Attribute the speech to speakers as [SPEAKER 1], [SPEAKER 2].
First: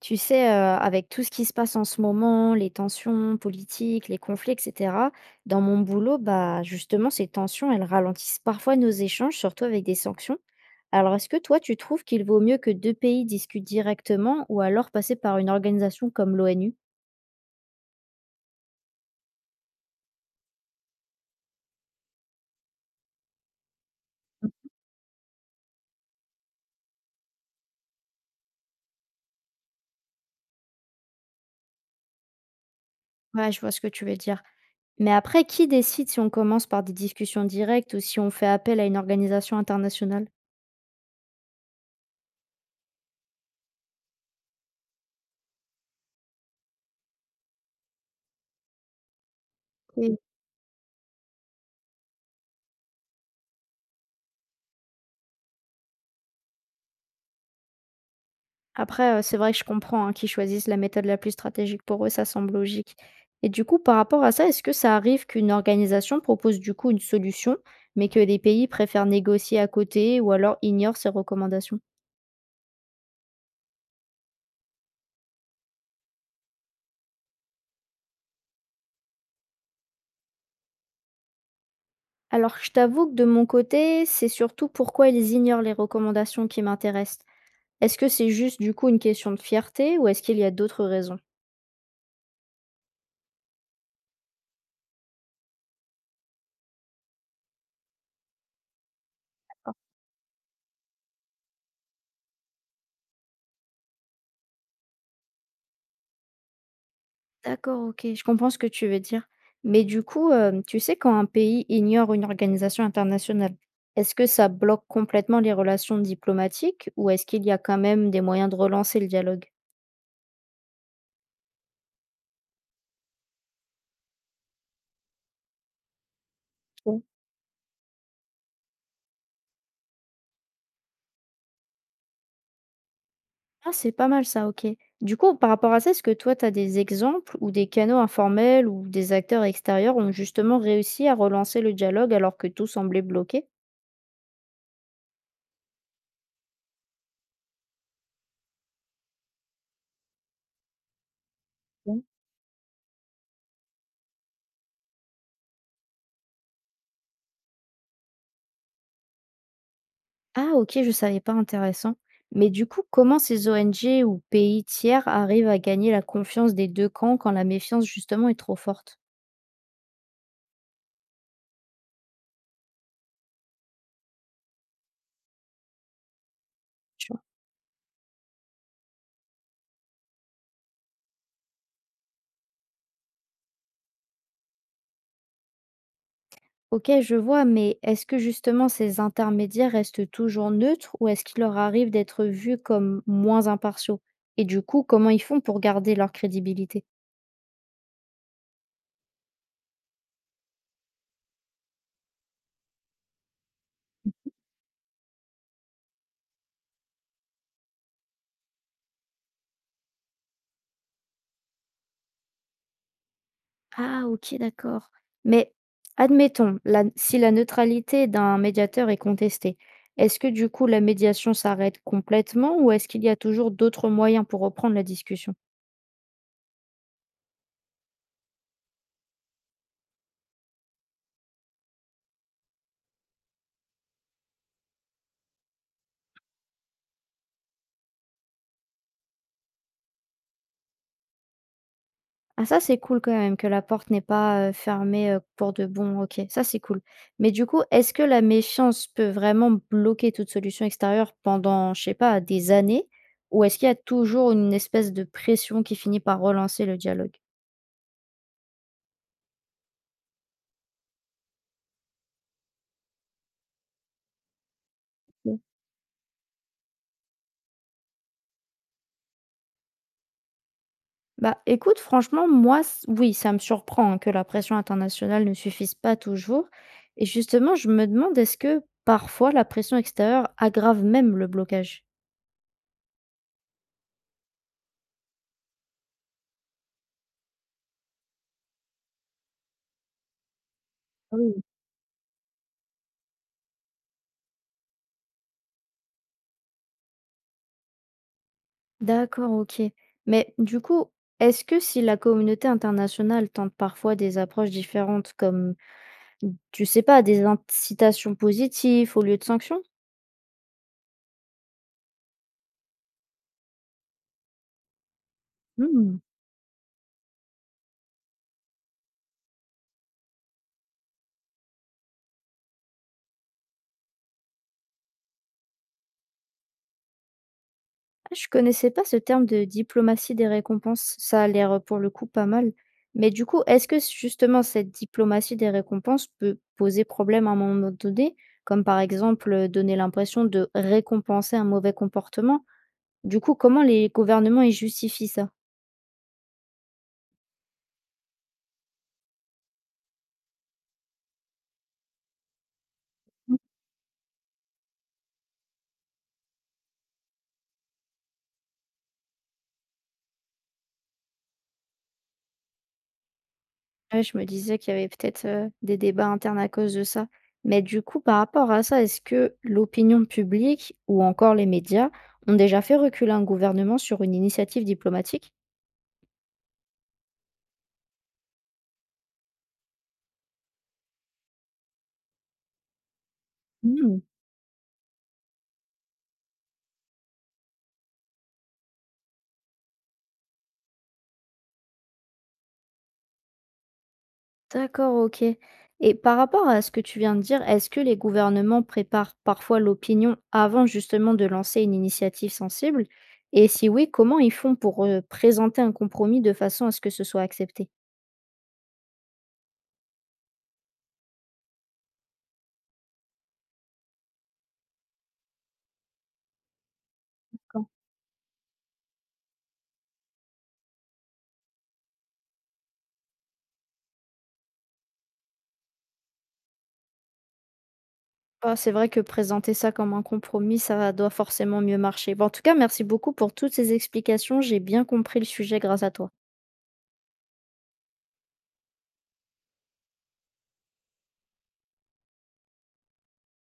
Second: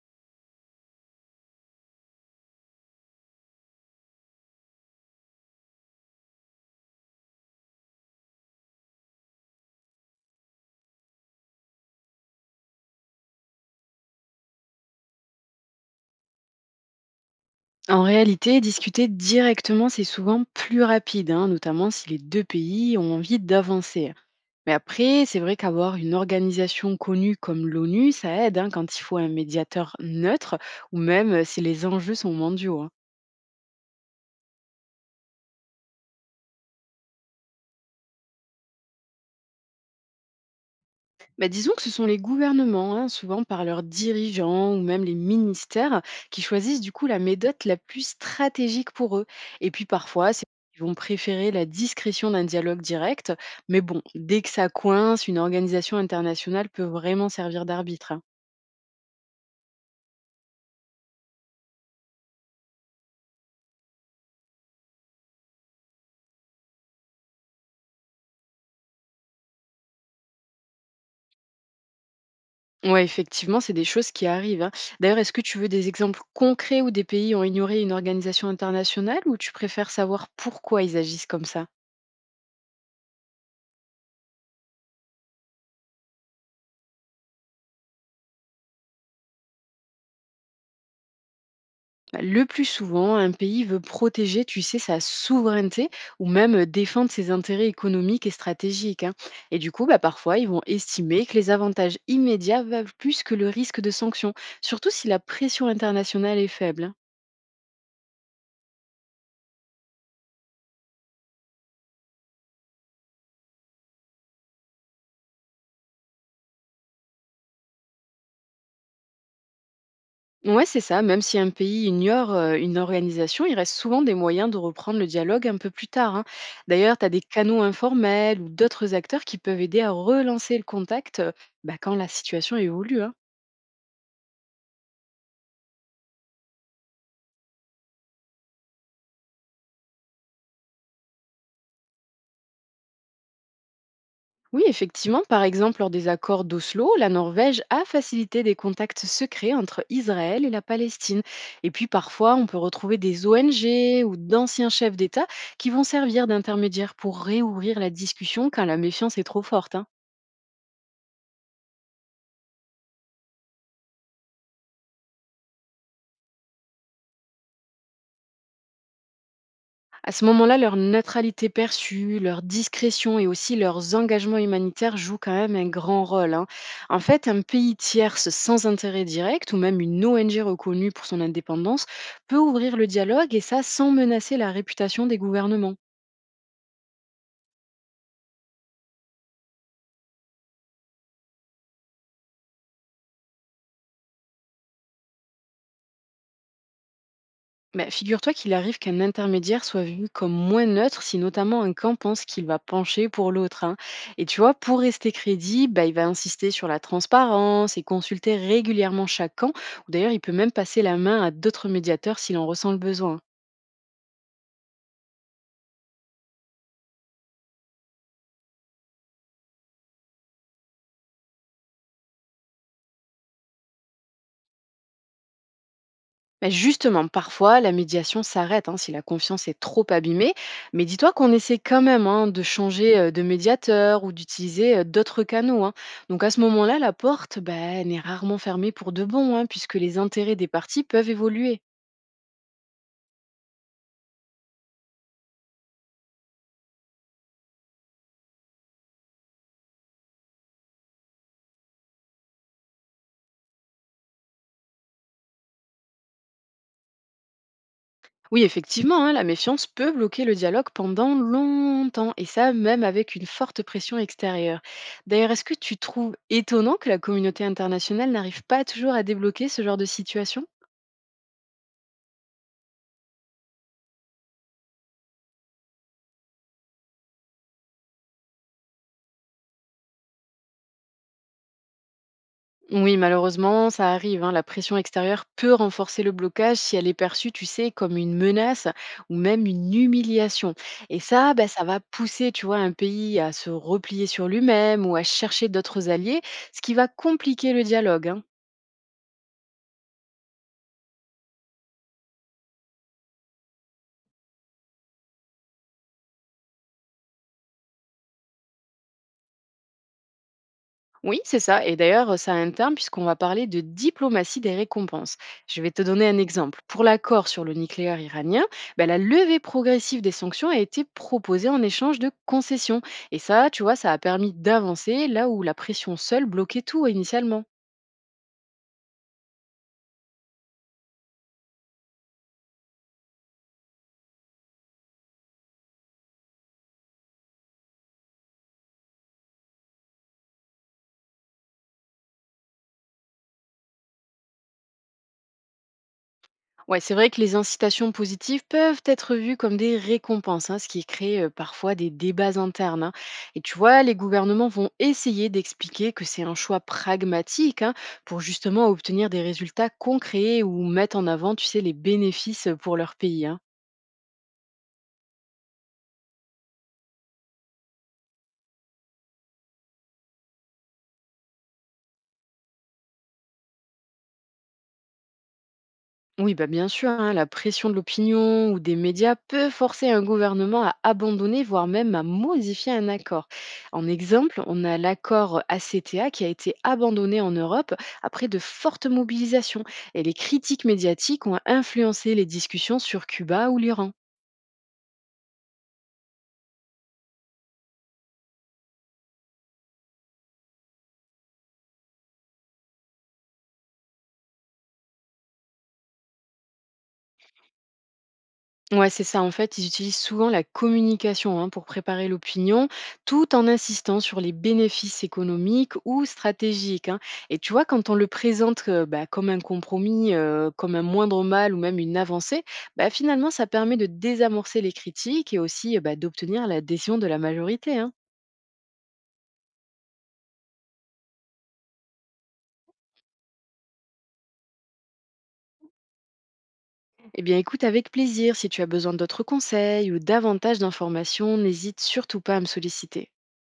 [SPEAKER 1] Tu sais, avec tout ce qui se passe en ce moment, les tensions politiques, les conflits et cetera, dans mon boulot, bah, justement, ces tensions, elles ralentissent parfois nos échanges, surtout avec des sanctions. Alors, est-ce que toi, tu trouves qu'il vaut mieux que 2 pays discutent directement ou alors passer par une organisation comme l'ONU?
[SPEAKER 2] En réalité, discuter directement, c'est souvent plus rapide, hein, notamment si les deux pays ont envie d'avancer. Mais après, c'est vrai qu'avoir une organisation connue comme l'ONU, ça aide hein, quand il faut un médiateur neutre ou même si les enjeux sont mondiaux, hein.
[SPEAKER 1] Ouais, je vois ce que tu veux dire. Mais après, qui décide si on commence par des discussions directes ou si on fait appel à une organisation internationale?
[SPEAKER 2] Bah, disons que ce sont les gouvernements, hein, souvent par leurs dirigeants ou même les ministères, qui choisissent du coup la méthode la plus stratégique pour eux. Et puis parfois, c'est ils vont préférer la discrétion d'un dialogue direct. Mais bon, dès que ça coince, une organisation internationale peut vraiment servir d'arbitre, hein.
[SPEAKER 1] Après, c'est vrai que je comprends, hein, qu'ils choisissent la méthode la plus stratégique pour eux, ça semble logique. Et du coup, par rapport à ça, est-ce que ça arrive qu'une organisation propose du coup une solution, mais que les pays préfèrent négocier à côté ou alors ignorent ces recommandations?
[SPEAKER 2] Ouais, effectivement, c'est des choses qui arrivent, hein. D'ailleurs, est-ce que tu veux des exemples concrets où des pays ont ignoré une organisation internationale ou tu préfères savoir pourquoi ils agissent comme ça?
[SPEAKER 1] Alors, je t'avoue que de mon côté, c'est surtout pourquoi ils ignorent les recommandations qui m'intéressent. Est-ce que c'est juste du coup une question de fierté ou est-ce qu'il y a d'autres raisons?
[SPEAKER 2] Bah, le plus souvent, un pays veut protéger, tu sais, sa souveraineté ou même défendre ses intérêts économiques et stratégiques, hein. Et du coup, bah, parfois, ils vont estimer que les avantages immédiats valent plus que le risque de sanctions, surtout si la pression internationale est faible, hein.
[SPEAKER 1] D'accord, OK, je comprends ce que tu veux dire. Mais du coup, tu sais quand un pays ignore une organisation internationale, est-ce que ça bloque complètement les relations diplomatiques ou est-ce qu'il y a quand même des moyens de relancer le dialogue?
[SPEAKER 2] Ouais, c'est ça. Même si un pays ignore une organisation, il reste souvent des moyens de reprendre le dialogue un peu plus tard, hein. D'ailleurs,
[SPEAKER 1] Bon.
[SPEAKER 2] tu as des canaux informels ou d'autres acteurs qui peuvent aider à relancer le contact, bah, quand la situation évolue, hein.
[SPEAKER 1] Ah, c'est pas mal ça, OK. Du coup, par rapport à ça, est-ce que toi, tu as des exemples où des canaux informels ou des acteurs extérieurs ont justement réussi à relancer le dialogue alors que tout semblait bloqué?
[SPEAKER 2] Oui, effectivement, par exemple, lors des accords d'Oslo, la Norvège a facilité des contacts secrets entre Israël et la Palestine. Et puis parfois, on peut retrouver des ONG ou d'anciens chefs d'État qui vont servir d'intermédiaires pour réouvrir la discussion quand la méfiance est trop forte, hein.
[SPEAKER 1] Ah, OK, je savais pas, intéressant. Mais du coup, comment ces ONG ou pays tiers arrivent à gagner la confiance des 2 camps quand la méfiance justement est trop forte?
[SPEAKER 2] À ce moment-là, leur neutralité perçue, leur discrétion et aussi leurs engagements humanitaires jouent quand même un grand rôle, hein. En
[SPEAKER 1] Tu vois.
[SPEAKER 2] fait, un pays tierce sans intérêt direct ou même une ONG reconnue pour son indépendance peut ouvrir le dialogue et ça sans menacer la réputation des gouvernements.
[SPEAKER 1] OK, je vois, mais est-ce que justement ces intermédiaires restent toujours neutres ou est-ce qu'il leur arrive d'être vus comme moins impartiaux? Et du coup, comment ils font pour garder leur crédibilité?
[SPEAKER 2] Bah, figure-toi qu'il arrive qu'un intermédiaire soit vu comme moins neutre si notamment un camp pense qu'il va pencher pour l'autre, hein. Et tu vois, pour rester crédible, bah, il va insister sur la transparence et consulter régulièrement chaque camp. Ou d'ailleurs, il peut même passer la main à d'autres médiateurs s'il en ressent le besoin.
[SPEAKER 1] Ah, OK, d'accord. Mais admettons, la si la neutralité d'un médiateur est contestée, est-ce que du coup la médiation s'arrête complètement ou est-ce qu'il y a toujours d'autres moyens pour reprendre la discussion?
[SPEAKER 2] Bah, justement, parfois, la médiation s'arrête hein, si la confiance est trop abîmée. Mais dis-toi qu'on essaie quand même hein, de changer de médiateur ou d'utiliser d'autres canaux, hein. Donc à ce moment-là, la porte bah, elle n'est rarement fermée pour de bon, hein, puisque les intérêts des parties peuvent évoluer.
[SPEAKER 1] Ah, ça c'est cool quand même que la porte n'est pas, fermée, pour de bon, OK, ça c'est cool. Mais du coup, est-ce que la méfiance peut vraiment bloquer toute solution extérieure pendant, je sais pas, des années? Ou est-ce qu'il y a toujours une espèce de pression qui finit par relancer le dialogue?
[SPEAKER 2] Oui, effectivement, hein, la méfiance peut bloquer le dialogue pendant longtemps, et ça même avec une forte pression extérieure. D'ailleurs, est-ce que tu trouves étonnant que la communauté internationale n'arrive pas toujours à débloquer ce genre de situation?
[SPEAKER 1] Bah, écoute, franchement, moi, oui, ça me surprend, hein, que la pression internationale ne suffise pas toujours. Et justement, je me demande, est-ce que parfois la pression extérieure aggrave même le blocage?
[SPEAKER 2] Oui, malheureusement, ça arrive, hein. La pression extérieure peut renforcer le blocage si elle est perçue, tu sais, comme une menace ou même une humiliation. Et
[SPEAKER 1] Ah
[SPEAKER 2] ça,
[SPEAKER 1] oui.
[SPEAKER 2] bah, ça va pousser, tu vois, un pays à se replier sur lui-même ou à chercher d'autres alliés, ce qui va compliquer le dialogue, hein.
[SPEAKER 1] D'accord, ok. Mais du coup, est-ce que si la communauté internationale tente parfois des approches différentes, comme, tu sais pas, des incitations positives au lieu de sanctions?
[SPEAKER 2] Oui, c'est ça. Et d'ailleurs, ça a un terme puisqu'on va parler de diplomatie des récompenses. Je vais te donner un exemple. Pour l'accord sur le nucléaire iranien, ben, la levée progressive des sanctions a été proposée en échange de concessions. Et ça, tu vois, ça a permis d'avancer là où la pression seule bloquait tout initialement.
[SPEAKER 1] Je connaissais pas ce terme de diplomatie des récompenses. Ça a l'air, pour le coup pas mal. Mais du coup, est-ce que s justement cette diplomatie des récompenses peut poser problème à un moment donné? Comme par exemple, donner l'impression de récompenser un mauvais comportement? Du coup, comment les gouvernements, ils justifient ça?
[SPEAKER 2] Ouais, c'est vrai que les incitations positives peuvent être vues comme des récompenses, hein, ce qui crée parfois des débats internes, hein.
[SPEAKER 1] Mmh.
[SPEAKER 2] Et tu vois, les gouvernements vont essayer d'expliquer que c'est un choix pragmatique hein, pour justement obtenir des résultats concrets ou mettre en avant, tu sais, les bénéfices pour leur pays, hein.
[SPEAKER 1] Ouais, je me disais qu'il y avait peut-être, des débats internes à cause de ça. Mais du coup, par rapport à ça, est-ce que l'opinion publique ou encore les médias ont déjà fait reculer un gouvernement sur une initiative diplomatique?
[SPEAKER 2] Oui, bah bien sûr, hein, la pression de l'opinion ou des médias peut forcer un gouvernement à abandonner, voire même à modifier un accord. En
[SPEAKER 1] Mmh.
[SPEAKER 2] exemple, on a l'accord ACTA qui a été abandonné en Europe après de fortes mobilisations et les critiques médiatiques ont influencé les discussions sur Cuba ou l'Iran.
[SPEAKER 1] D'accord, OK. Et par rapport à ce que tu viens de dire, est-ce que les gouvernements préparent parfois l'opinion avant justement de lancer une initiative sensible? Et si oui, comment ils font pour, présenter un compromis de façon à ce que ce soit accepté?
[SPEAKER 2] Ouais, c'est ça. En fait, ils utilisent souvent la communication hein, pour préparer l'opinion, tout en insistant sur les bénéfices économiques ou stratégiques, hein. Et tu vois,
[SPEAKER 1] Quand.
[SPEAKER 2] quand on le présente bah, comme un compromis, comme un moindre mal ou même une avancée, bah, finalement, ça permet de désamorcer les critiques et aussi bah, d'obtenir l'adhésion de la majorité, hein.
[SPEAKER 1] Bah, c'est vrai que présenter ça comme un compromis, ça doit forcément mieux marcher. Bah, en tout cas, merci beaucoup pour toutes ces explications, j'ai bien compris le sujet grâce à toi.
[SPEAKER 2] Eh bien, écoute avec plaisir. Si tu as besoin d'autres conseils ou davantage d'informations, n'hésite surtout pas à me solliciter.